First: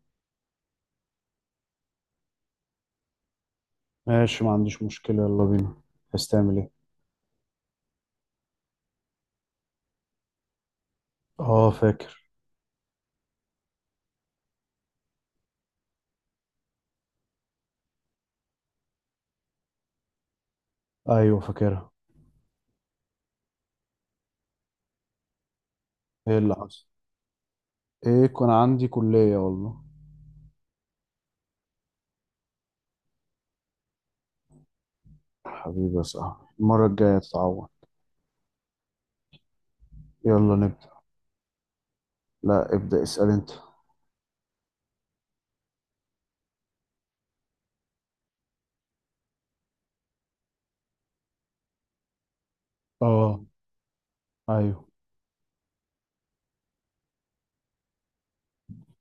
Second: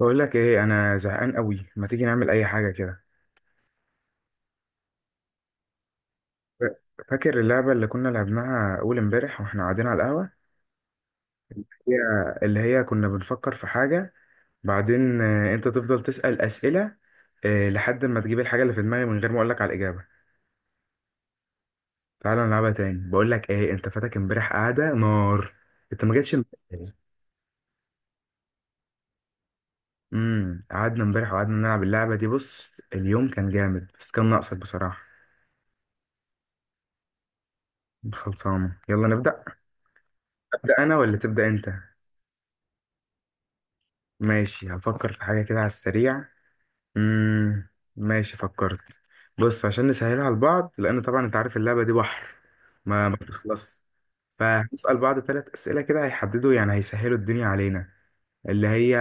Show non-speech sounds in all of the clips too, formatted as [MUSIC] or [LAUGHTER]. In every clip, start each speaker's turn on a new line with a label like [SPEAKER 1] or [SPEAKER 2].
[SPEAKER 1] بقول لك ايه، انا زهقان قوي، ما تيجي نعمل اي حاجه كده؟
[SPEAKER 2] ماشي، ما عنديش مشكلة، يلا بينا. عايز تعمل
[SPEAKER 1] ف-
[SPEAKER 2] ايه؟
[SPEAKER 1] فاكر اللعبه اللي كنا لعبناها اول امبارح واحنا قاعدين على القهوه.
[SPEAKER 2] اه،
[SPEAKER 1] هي
[SPEAKER 2] فاكر.
[SPEAKER 1] اللي هي كنا بنفكر في حاجه، بعدين انت تفضل تسال اسئله لحد ما تجيب الحاجه اللي في دماغي من غير ما اقول لك على الاجابه.
[SPEAKER 2] ايوه، فاكرها.
[SPEAKER 1] تعالى نلعبها تاني. بقول لك ايه، انت فاتك امبارح قعده نار. انت ما جيتش
[SPEAKER 2] ايه اللي حصل؟
[SPEAKER 1] امبارح.
[SPEAKER 2] ايه، كان عندي كلية والله.
[SPEAKER 1] قعدنا امبارح وقعدنا نلعب اللعبه دي. بص اليوم كان جامد بس كان ناقصك بصراحه.
[SPEAKER 2] حبيبي يا صاحبي، المرة الجاية تتعوض.
[SPEAKER 1] خلصانه، يلا نبدا.
[SPEAKER 2] يلا
[SPEAKER 1] ابدا
[SPEAKER 2] نبدأ.
[SPEAKER 1] انا ولا تبدا انت؟
[SPEAKER 2] لا، ابدأ اسأل انت.
[SPEAKER 1] ماشي هفكر في حاجة كده على السريع. مم. ماشي فكرت. بص عشان نسهلها على بعض، لأن طبعا أنت عارف اللعبة دي بحر، ما
[SPEAKER 2] اه.
[SPEAKER 1] بتخلص.
[SPEAKER 2] ايوه.
[SPEAKER 1] فهنسأل بعض ثلاث أسئلة كده هيحددوا، يعني هيسهلوا الدنيا علينا. اللي هي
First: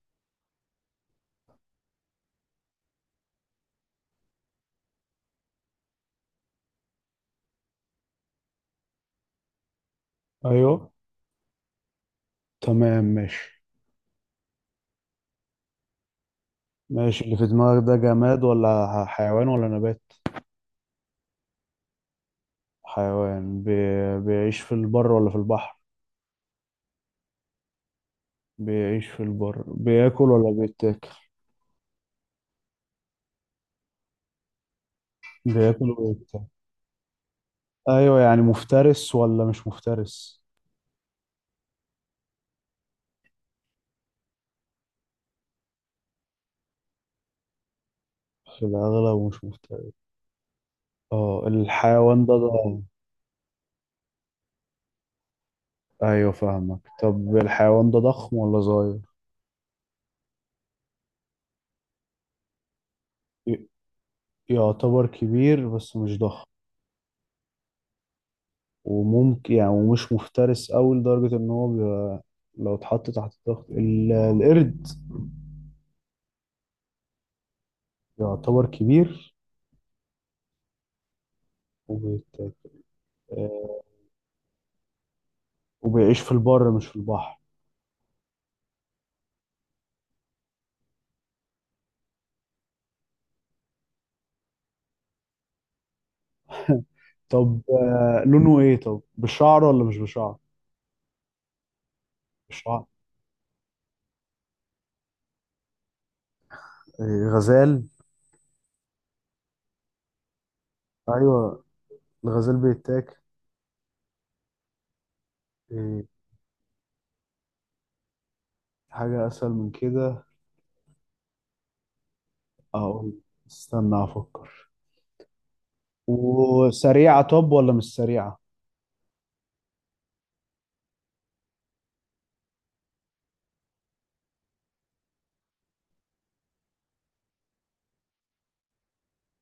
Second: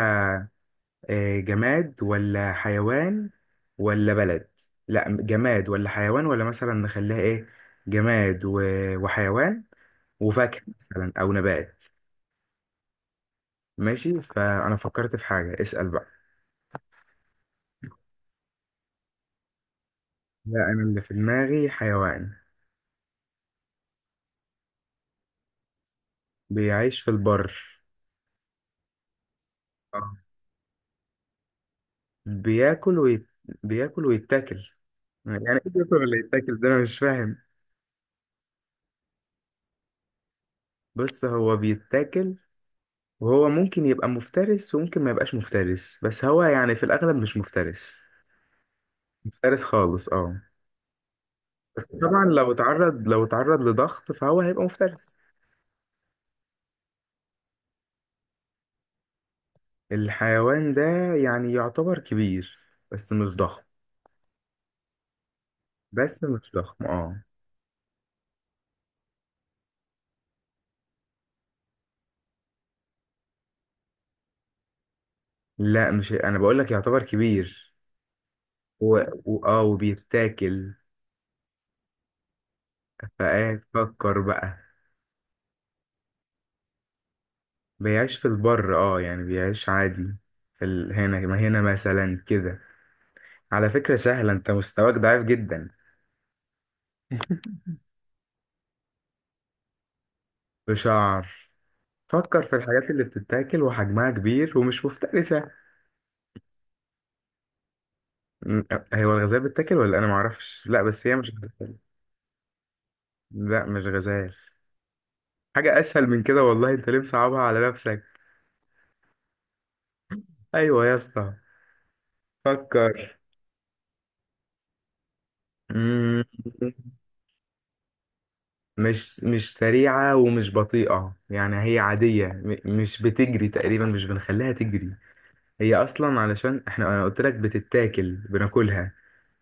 [SPEAKER 1] جماد ولا حيوان ولا بلد؟ لا، جماد ولا حيوان ولا مثلا نخليها إيه، جماد وحيوان وفاكهة
[SPEAKER 2] ايوه،
[SPEAKER 1] مثلا أو نبات.
[SPEAKER 2] تمام، ماشي.
[SPEAKER 1] ماشي، فأنا فكرت في حاجة، اسأل بقى.
[SPEAKER 2] ماشي، اللي في دماغك ده جماد ولا حيوان ولا نبات؟
[SPEAKER 1] لا أنا اللي في دماغي حيوان.
[SPEAKER 2] حيوان. بيعيش في البر ولا في البحر؟
[SPEAKER 1] بيعيش في البر.
[SPEAKER 2] بيعيش في البر.
[SPEAKER 1] آه.
[SPEAKER 2] بياكل ولا بيتاكل؟
[SPEAKER 1] بياكل ويت... بياكل ويتاكل. يعني ايه
[SPEAKER 2] بياكل
[SPEAKER 1] بياكل ولا
[SPEAKER 2] وبيتاكل.
[SPEAKER 1] يتاكل؟ ده انا مش فاهم.
[SPEAKER 2] ايوه، يعني مفترس ولا مش مفترس؟
[SPEAKER 1] بص هو بيتاكل، وهو ممكن يبقى مفترس وممكن ما يبقاش مفترس، بس هو يعني في الاغلب مش مفترس.
[SPEAKER 2] في الأغلب مش
[SPEAKER 1] مفترس
[SPEAKER 2] مفترس.
[SPEAKER 1] خالص، اه.
[SPEAKER 2] اه،
[SPEAKER 1] بس طبعا
[SPEAKER 2] الحيوان ده
[SPEAKER 1] لو
[SPEAKER 2] ضخم؟
[SPEAKER 1] اتعرض لو اتعرض لضغط فهو هيبقى مفترس.
[SPEAKER 2] أيوة، فاهمك. طب الحيوان ده ضخم ولا صغير؟
[SPEAKER 1] الحيوان ده يعني يعتبر كبير بس مش ضخم.
[SPEAKER 2] ي- يعتبر كبير بس مش
[SPEAKER 1] بس
[SPEAKER 2] ضخم.
[SPEAKER 1] مش ضخم، اه.
[SPEAKER 2] وممكن يعني، ومش مفترس أوي لدرجة إن هو بيبقى لو اتحط تحت ضغط القرد.
[SPEAKER 1] لا مش، انا بقول لك يعتبر كبير
[SPEAKER 2] يعتبر
[SPEAKER 1] و...
[SPEAKER 2] كبير
[SPEAKER 1] و... اه وبيتاكل.
[SPEAKER 2] وبيت...
[SPEAKER 1] فقاعد
[SPEAKER 2] آه،
[SPEAKER 1] فكر بقى.
[SPEAKER 2] وبيعيش في البر مش في البحر.
[SPEAKER 1] بيعيش في البر، اه يعني بيعيش عادي، هنا، ما هنا مثلا كده. على فكرة سهلة، انت مستواك ضعيف جدا.
[SPEAKER 2] [LAUGHS] طب،
[SPEAKER 1] [LAUGHS]
[SPEAKER 2] لونه إيه طب؟ بشعر ولا مش بشعر؟
[SPEAKER 1] بشعر. فكر في
[SPEAKER 2] بشعر.
[SPEAKER 1] الحاجات اللي بتتاكل وحجمها كبير ومش مفترسة.
[SPEAKER 2] غزال.
[SPEAKER 1] م- هو الغزال بتتاكل ولا انا معرفش؟ لا بس هي مش
[SPEAKER 2] أيوة.
[SPEAKER 1] غزال.
[SPEAKER 2] الغزال بيتاكل.
[SPEAKER 1] لا مش غزال. حاجة
[SPEAKER 2] آه،
[SPEAKER 1] اسهل من كده والله، انت ليه مصعبها على نفسك؟
[SPEAKER 2] حاجة أسهل من كده.
[SPEAKER 1] ايوه يا اسطى،
[SPEAKER 2] اقول.
[SPEAKER 1] فكر.
[SPEAKER 2] استنى افكر.
[SPEAKER 1] مم.
[SPEAKER 2] وسريعة طب ولا مش سريعة؟
[SPEAKER 1] مش سريعة ومش بطيئة، يعني هي عادية، مش بتجري تقريبا، مش بنخليها تجري. هي أصلا علشان أنا قلت لك بتتاكل بناكلها،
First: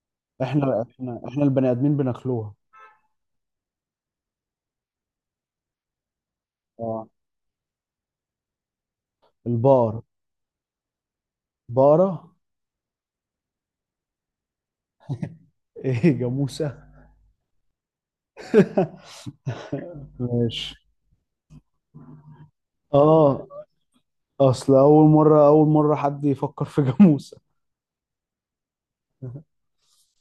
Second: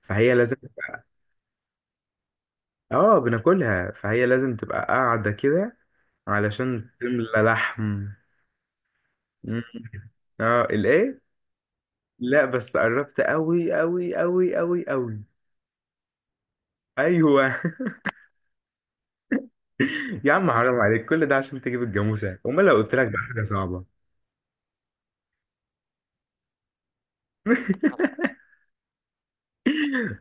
[SPEAKER 1] فهي لازم
[SPEAKER 2] احنا
[SPEAKER 1] تبقى.
[SPEAKER 2] احنا احنا البني ادمين بناكلوها.
[SPEAKER 1] اه بناكلها، فهي لازم تبقى قاعدة كده علشان
[SPEAKER 2] اه.
[SPEAKER 1] تملى لحم. مم.
[SPEAKER 2] البقرة.
[SPEAKER 1] اه الايه؟
[SPEAKER 2] بقرة.
[SPEAKER 1] لا بس قربت قوي قوي قوي قوي قوي.
[SPEAKER 2] ايه، جاموسة؟
[SPEAKER 1] ايوه.
[SPEAKER 2] [LAUGHS]
[SPEAKER 1] [LAUGHS] يا عم حرام
[SPEAKER 2] ماشي.
[SPEAKER 1] عليك، كل ده عشان تجيب الجاموسه؟ امال لو قلت لك بقى حاجه
[SPEAKER 2] اه،
[SPEAKER 1] صعبه.
[SPEAKER 2] اصل اول مرة اول مرة حد يفكر في جاموسة.
[SPEAKER 1] [LAUGHS]
[SPEAKER 2] [LAUGHS]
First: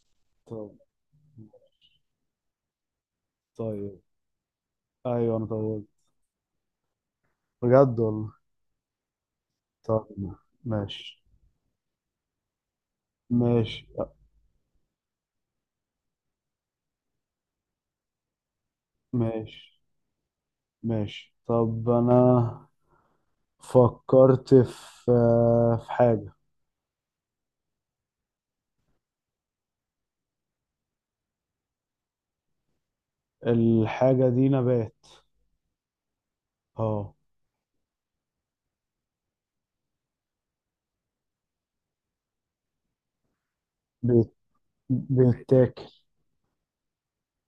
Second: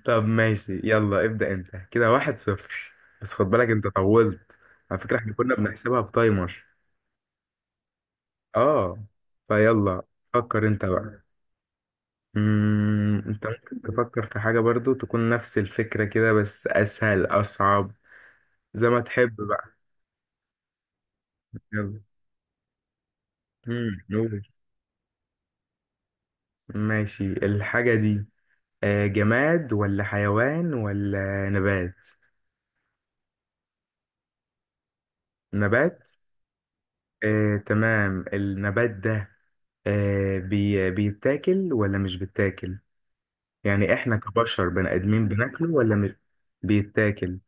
[SPEAKER 1] طب
[SPEAKER 2] طب.
[SPEAKER 1] ماشي، يلا ابدأ انت، كده 1-0. بس خد بالك انت
[SPEAKER 2] طيب،
[SPEAKER 1] طولت. على فكرة احنا
[SPEAKER 2] ايوه، انا
[SPEAKER 1] كنا
[SPEAKER 2] طول،
[SPEAKER 1] بنحسبها بتايمر.
[SPEAKER 2] بجد والله.
[SPEAKER 1] اه، فيلا.
[SPEAKER 2] طب،
[SPEAKER 1] فكر انت بقى.
[SPEAKER 2] ماشي،
[SPEAKER 1] انت ممكن
[SPEAKER 2] ماشي،
[SPEAKER 1] تفكر في حاجة برضو تكون نفس الفكرة كده، بس اسهل، اصعب، زي ما تحب بقى.
[SPEAKER 2] ماشي، ماشي. طب،
[SPEAKER 1] يلا.
[SPEAKER 2] انا
[SPEAKER 1] قول.
[SPEAKER 2] فكرت في حاجة.
[SPEAKER 1] ماشي الحاجة دي جماد ولا حيوان ولا نبات؟
[SPEAKER 2] الحاجة دي نبات.
[SPEAKER 1] نبات.
[SPEAKER 2] اه.
[SPEAKER 1] تمام. النبات ده آه بي بيتاكل ولا مش بيتاكل؟ يعني احنا
[SPEAKER 2] بيت-
[SPEAKER 1] كبشر بني ادمين بناكله
[SPEAKER 2] بيتاكل.
[SPEAKER 1] ولا مش. بيتاكل.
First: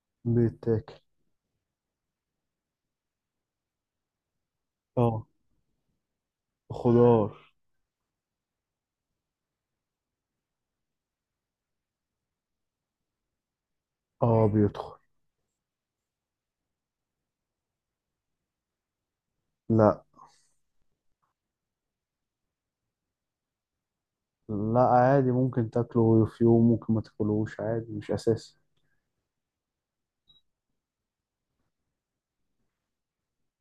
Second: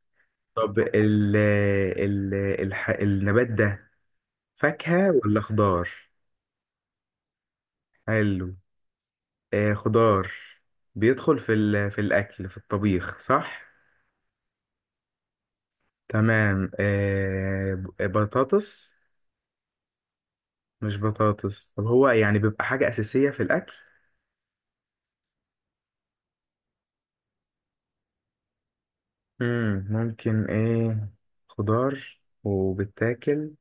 [SPEAKER 1] طب
[SPEAKER 2] بيتاكل.
[SPEAKER 1] ال ال الح النبات ده فاكهة
[SPEAKER 2] اه،
[SPEAKER 1] ولا خضار؟
[SPEAKER 2] خضار.
[SPEAKER 1] حلو. خضار. بيدخل في الاكل في الطبيخ، صح؟
[SPEAKER 2] اه، بيدخل.
[SPEAKER 1] تمام. بطاطس؟
[SPEAKER 2] لا.
[SPEAKER 1] مش بطاطس. طب هو يعني بيبقى حاجة أساسية في الأكل؟
[SPEAKER 2] لا، عادي، ممكن تاكله في يوم، ممكن ما تاكلوش عادي، مش اساسي.
[SPEAKER 1] ممكن إيه. خضار وبتاكل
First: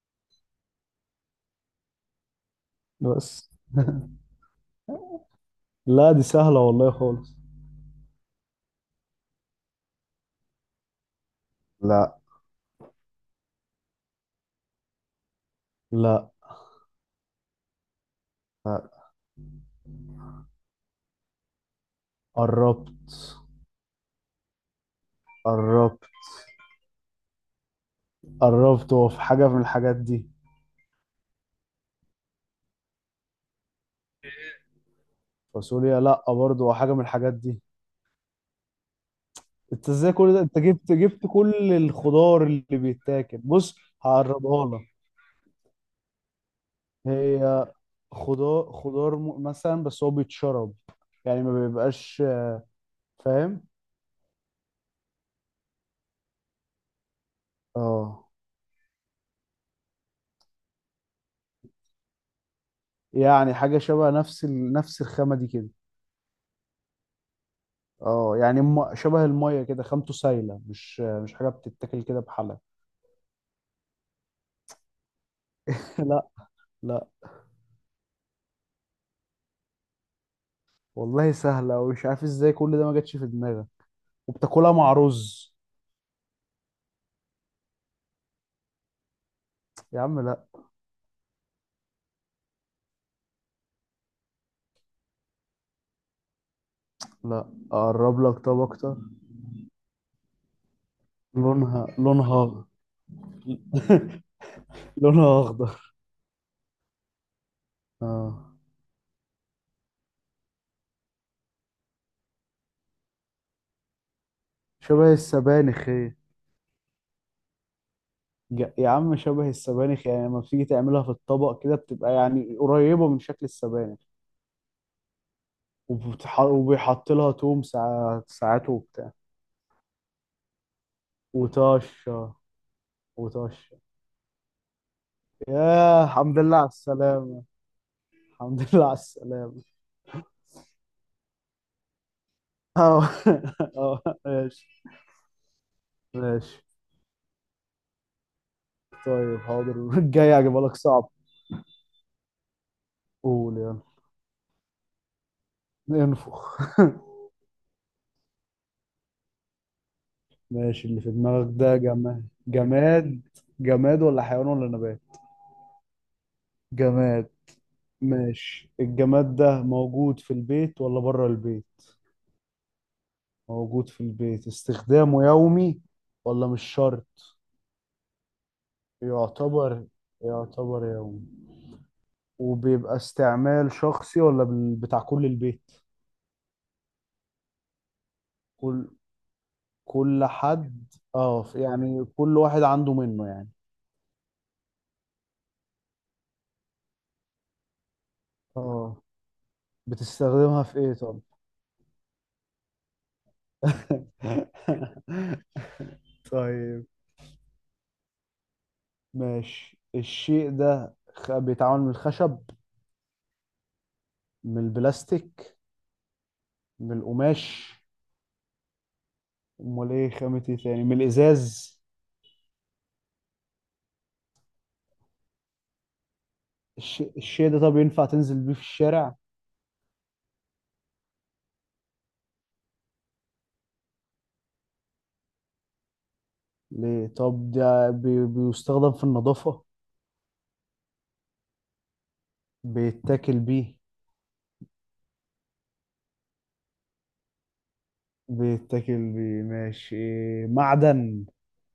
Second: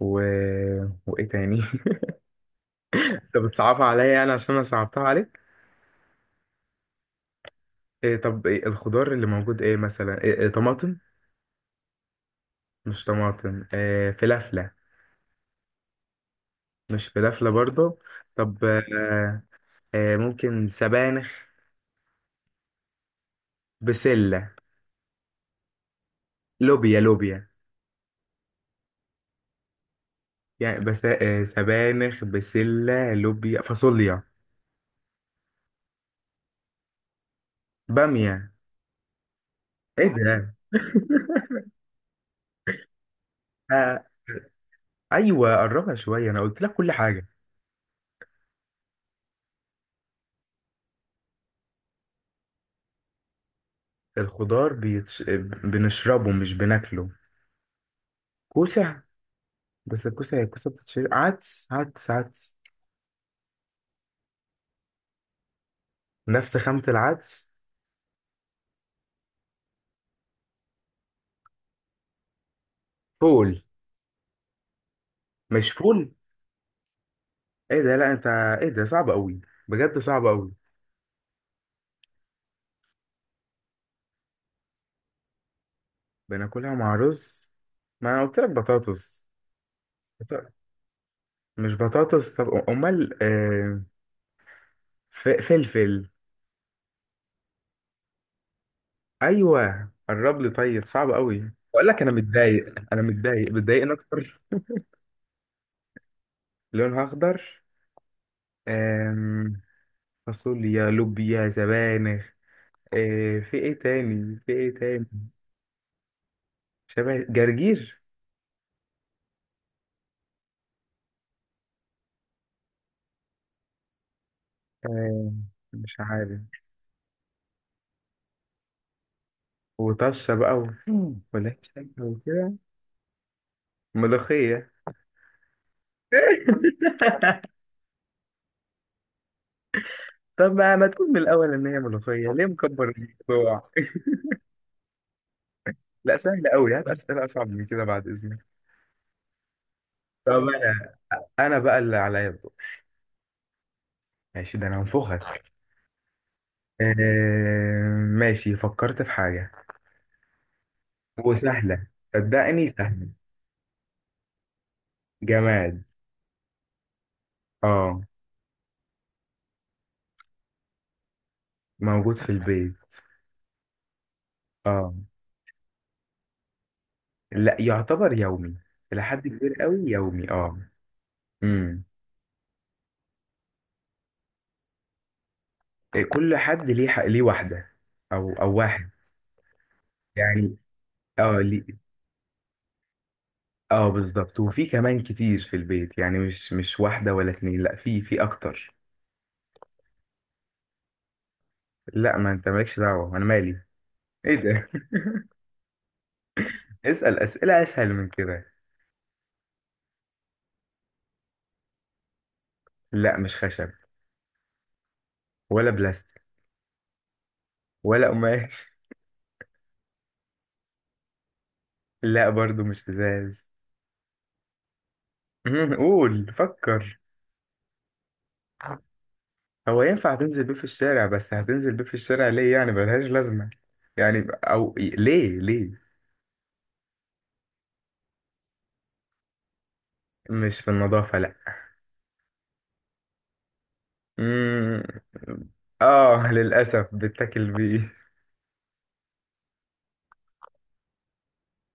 [SPEAKER 1] و... وايه تاني؟ [LAUGHS] طب
[SPEAKER 2] بس.
[SPEAKER 1] بتصعبها عليا يعني
[SPEAKER 2] [LAUGHS]
[SPEAKER 1] عشان انا صعبتها عليك.
[SPEAKER 2] لا، دي سهلة والله خالص.
[SPEAKER 1] إيه طب، إيه الخضار اللي موجود، ايه مثلا، إيه طماطم؟
[SPEAKER 2] لا،
[SPEAKER 1] مش طماطم. إيه فلافلة؟
[SPEAKER 2] لا.
[SPEAKER 1] مش فلافلة برضو. طب
[SPEAKER 2] لا،
[SPEAKER 1] ممكن سبانخ،
[SPEAKER 2] قربت،
[SPEAKER 1] بسلة،
[SPEAKER 2] قربت،
[SPEAKER 1] لوبيا لوبيا.
[SPEAKER 2] قربت. هو في حاجة من الحاجات دي؟
[SPEAKER 1] يعني بس سبانخ، بسلة، لوبيا، فاصوليا،
[SPEAKER 2] فاصوليا، لا، برضه هو حاجة من الحاجات دي.
[SPEAKER 1] بامية.
[SPEAKER 2] انت
[SPEAKER 1] ايه
[SPEAKER 2] ازاي كل ده؟
[SPEAKER 1] ده؟
[SPEAKER 2] انت جبت
[SPEAKER 1] [LAUGHS]
[SPEAKER 2] كل الخضار اللي بيتاكل. بص.
[SPEAKER 1] آه،
[SPEAKER 2] هقربها لك.
[SPEAKER 1] ايوه قربها شويه، انا قلت لك كل حاجه.
[SPEAKER 2] هي خضار، خضار مثلا، بس هو بيتشرب، يعني ما بيبقاش. فاهم؟
[SPEAKER 1] الخضار بيتش... بنشربه مش بناكله.
[SPEAKER 2] اه،
[SPEAKER 1] كوسه. بس الكوسة بتتشرب. عدس عدس عدس.
[SPEAKER 2] يعني حاجة شبه نفس نفس الخامة دي كده.
[SPEAKER 1] نفس خامة العدس.
[SPEAKER 2] اه، يعني شبه المية كده، خامته سايلة، مش حاجة بتتاكل كده بحالها.
[SPEAKER 1] فول. مش
[SPEAKER 2] [LAUGHS]
[SPEAKER 1] فول.
[SPEAKER 2] لا. لا
[SPEAKER 1] ايه ده؟ لا انت، ايه ده صعب قوي، بجد صعب قوي.
[SPEAKER 2] والله، سهلة ومش عارف ازاي كل ده ما جاتش في دماغك. وبتاكلها مع رز.
[SPEAKER 1] بناكلها مع رز. ما انا قلت لك بطاطس.
[SPEAKER 2] يا عم
[SPEAKER 1] بط-
[SPEAKER 2] لا.
[SPEAKER 1] مش بطاطس. طب امال فلفل؟
[SPEAKER 2] لا، اقرب لك طب اكتر.
[SPEAKER 1] ايوه قرب لي، طيب صعب قوي بقول
[SPEAKER 2] لونها،
[SPEAKER 1] لك، انا
[SPEAKER 2] لونها.
[SPEAKER 1] متضايق انا متضايق متضايقني
[SPEAKER 2] [LAUGHS]
[SPEAKER 1] اكتر.
[SPEAKER 2] لونها اخضر.
[SPEAKER 1] لونها اخضر.
[SPEAKER 2] اه،
[SPEAKER 1] آم، فاصوليا، لوبيا، سبانخ. في ايه تاني، في ايه
[SPEAKER 2] شبه
[SPEAKER 1] تاني؟
[SPEAKER 2] السبانخ هي.
[SPEAKER 1] شبه جرجير.
[SPEAKER 2] يا عم، شبه السبانخ، يعني لما بتيجي تعملها في الطبق كده بتبقى يعني قريبة من شكل السبانخ.
[SPEAKER 1] آه مش عارف.
[SPEAKER 2] وبيحط لها توم ساعات ساعات وبتاع.
[SPEAKER 1] وطشة بقى ولهسة
[SPEAKER 2] وطشة.
[SPEAKER 1] وكده.
[SPEAKER 2] وطشة.
[SPEAKER 1] ملوخية.
[SPEAKER 2] يا الحمد لله على السلامة.
[SPEAKER 1] [LAUGHS]
[SPEAKER 2] الحمد [LAUGHS] لله على السلامة.
[SPEAKER 1] طب ما تقول من الأول إن هي ملوخية؟ ليه مكبر
[SPEAKER 2] اه.
[SPEAKER 1] الموضوع. [LAUGHS]
[SPEAKER 2] [LAUGHS] اه، ماشي.
[SPEAKER 1] لا سهل
[SPEAKER 2] ماشي،
[SPEAKER 1] أوي، هات أسئلة أصعب من كده بعد إذنك.
[SPEAKER 2] طيب، حاضر. [LAUGHS]
[SPEAKER 1] طب
[SPEAKER 2] الجاي هجيبها لك
[SPEAKER 1] أنا
[SPEAKER 2] صعب.
[SPEAKER 1] أنا بقى اللي عليا الدور.
[SPEAKER 2] قول يلا.
[SPEAKER 1] ماشي ده أنا هنفخك.
[SPEAKER 2] انفخ.
[SPEAKER 1] آه ماشي فكرت في حاجة،
[SPEAKER 2] [LAUGHS] ماشي، اللي في دماغك ده
[SPEAKER 1] وسهلة، صدقني سهلة.
[SPEAKER 2] جماد ولا حيوان ولا نبات؟
[SPEAKER 1] جماد.
[SPEAKER 2] جماد.
[SPEAKER 1] اه.
[SPEAKER 2] ماشي، الجماد ده موجود في البيت ولا بره البيت؟
[SPEAKER 1] موجود في البيت.
[SPEAKER 2] موجود في البيت.
[SPEAKER 1] اه.
[SPEAKER 2] استخدامه يومي ولا مش شرط؟
[SPEAKER 1] لا يعتبر يومي إلى حد كبير قوي،
[SPEAKER 2] يعتبر
[SPEAKER 1] يومي اه.
[SPEAKER 2] يعتبر يومي.
[SPEAKER 1] امم
[SPEAKER 2] وبيبقى استعمال شخصي ولا بتاع كل البيت؟
[SPEAKER 1] إيه، كل حد ليه، ليه واحدة أو
[SPEAKER 2] كل
[SPEAKER 1] واحد.
[SPEAKER 2] كل
[SPEAKER 1] يعني
[SPEAKER 2] حد،
[SPEAKER 1] اه
[SPEAKER 2] اه
[SPEAKER 1] ليه.
[SPEAKER 2] يعني كل واحد عنده منه يعني.
[SPEAKER 1] اه بالظبط، وفي كمان كتير في البيت، يعني مش واحدة ولا اتنين، لا في أكتر.
[SPEAKER 2] اه، بتستخدمها في ايه طب؟
[SPEAKER 1] لا ما أنت مالكش دعوة أنا مالي. إيه ده؟
[SPEAKER 2] [LAUGHS]
[SPEAKER 1] [LAUGHS]
[SPEAKER 2] طيب.
[SPEAKER 1] اسأل أسئلة أسهل من كده.
[SPEAKER 2] ماشي، الشيء ده بيتعمل من الخشب؟
[SPEAKER 1] لا مش خشب.
[SPEAKER 2] من البلاستيك؟
[SPEAKER 1] ولا بلاستيك.
[SPEAKER 2] من القماش؟
[SPEAKER 1] ولا قماش.
[SPEAKER 2] امال ايه؟ خامة ايه تاني؟ من الازاز؟
[SPEAKER 1] لا برضو مش إزاز. [LAUGHS] قول فكر.
[SPEAKER 2] الشيء ده طب ينفع تنزل بيه في الشارع؟
[SPEAKER 1] هو ينفع تنزل بيه في الشارع، بس هتنزل بيه في الشارع ليه؟ يعني ملهاش لازمة، يعني أو ليه ليه.
[SPEAKER 2] ليه؟ طب ده بيستخدم في النظافة؟
[SPEAKER 1] مش في النظافة، لأ.
[SPEAKER 2] بيتاكل بيه؟
[SPEAKER 1] مم. للأسف بتاكل بيه.
[SPEAKER 2] بيتاكل بيه، ماشي. معدن.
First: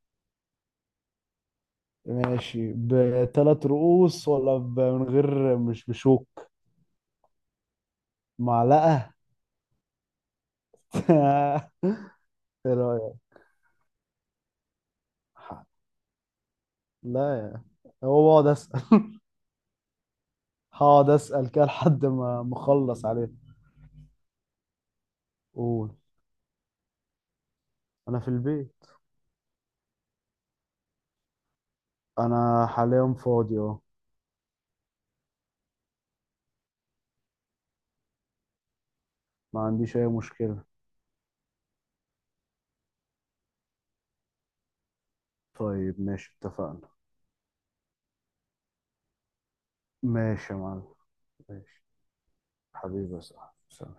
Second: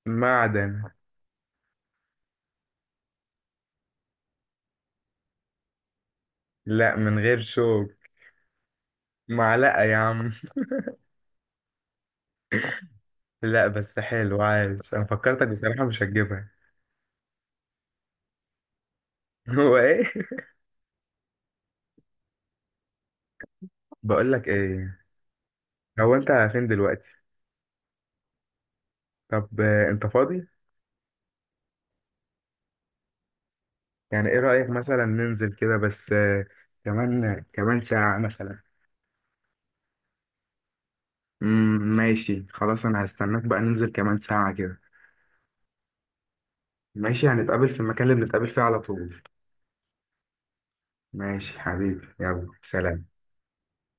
[SPEAKER 1] معدن.
[SPEAKER 2] ماشي، بثلاث رؤوس ولا من غير، مش بشوك؟
[SPEAKER 1] لأ من غير شوك.
[SPEAKER 2] معلقة.
[SPEAKER 1] معلقة يا عم.
[SPEAKER 2] [LAUGHS] ايه رأيك؟
[SPEAKER 1] لأ بس حلو عايش، أنا فكرتك
[SPEAKER 2] ح-
[SPEAKER 1] بصراحة مش هتجيبها.
[SPEAKER 2] لا يا. هو بقعد اسأل. [LAUGHS]
[SPEAKER 1] [LAUGHS] هو إيه؟
[SPEAKER 2] هقعد اسأل كده لحد ما مخلص عليه.
[SPEAKER 1] بقولك إيه،
[SPEAKER 2] قول.
[SPEAKER 1] هو أنت فين دلوقتي؟
[SPEAKER 2] انا في البيت.
[SPEAKER 1] طب أنت فاضي؟
[SPEAKER 2] انا حاليا فاضي، اه.
[SPEAKER 1] يعني إيه رأيك مثلا ننزل كده بس كمان ساعة مثلا.
[SPEAKER 2] ما عنديش أي مشكلة.
[SPEAKER 1] ماشي خلاص، انا هستناك بقى ننزل كمان ساعة كده.
[SPEAKER 2] طيب، ماشي، اتفقنا.
[SPEAKER 1] ماشي هنتقابل في المكان اللي بنتقابل فيه على طول.
[SPEAKER 2] ماشي يا معلم.
[SPEAKER 1] ماشي
[SPEAKER 2] ماشي،
[SPEAKER 1] حبيبي، يلا سلام.
[SPEAKER 2] حبيبي يا صاحبي، سلام.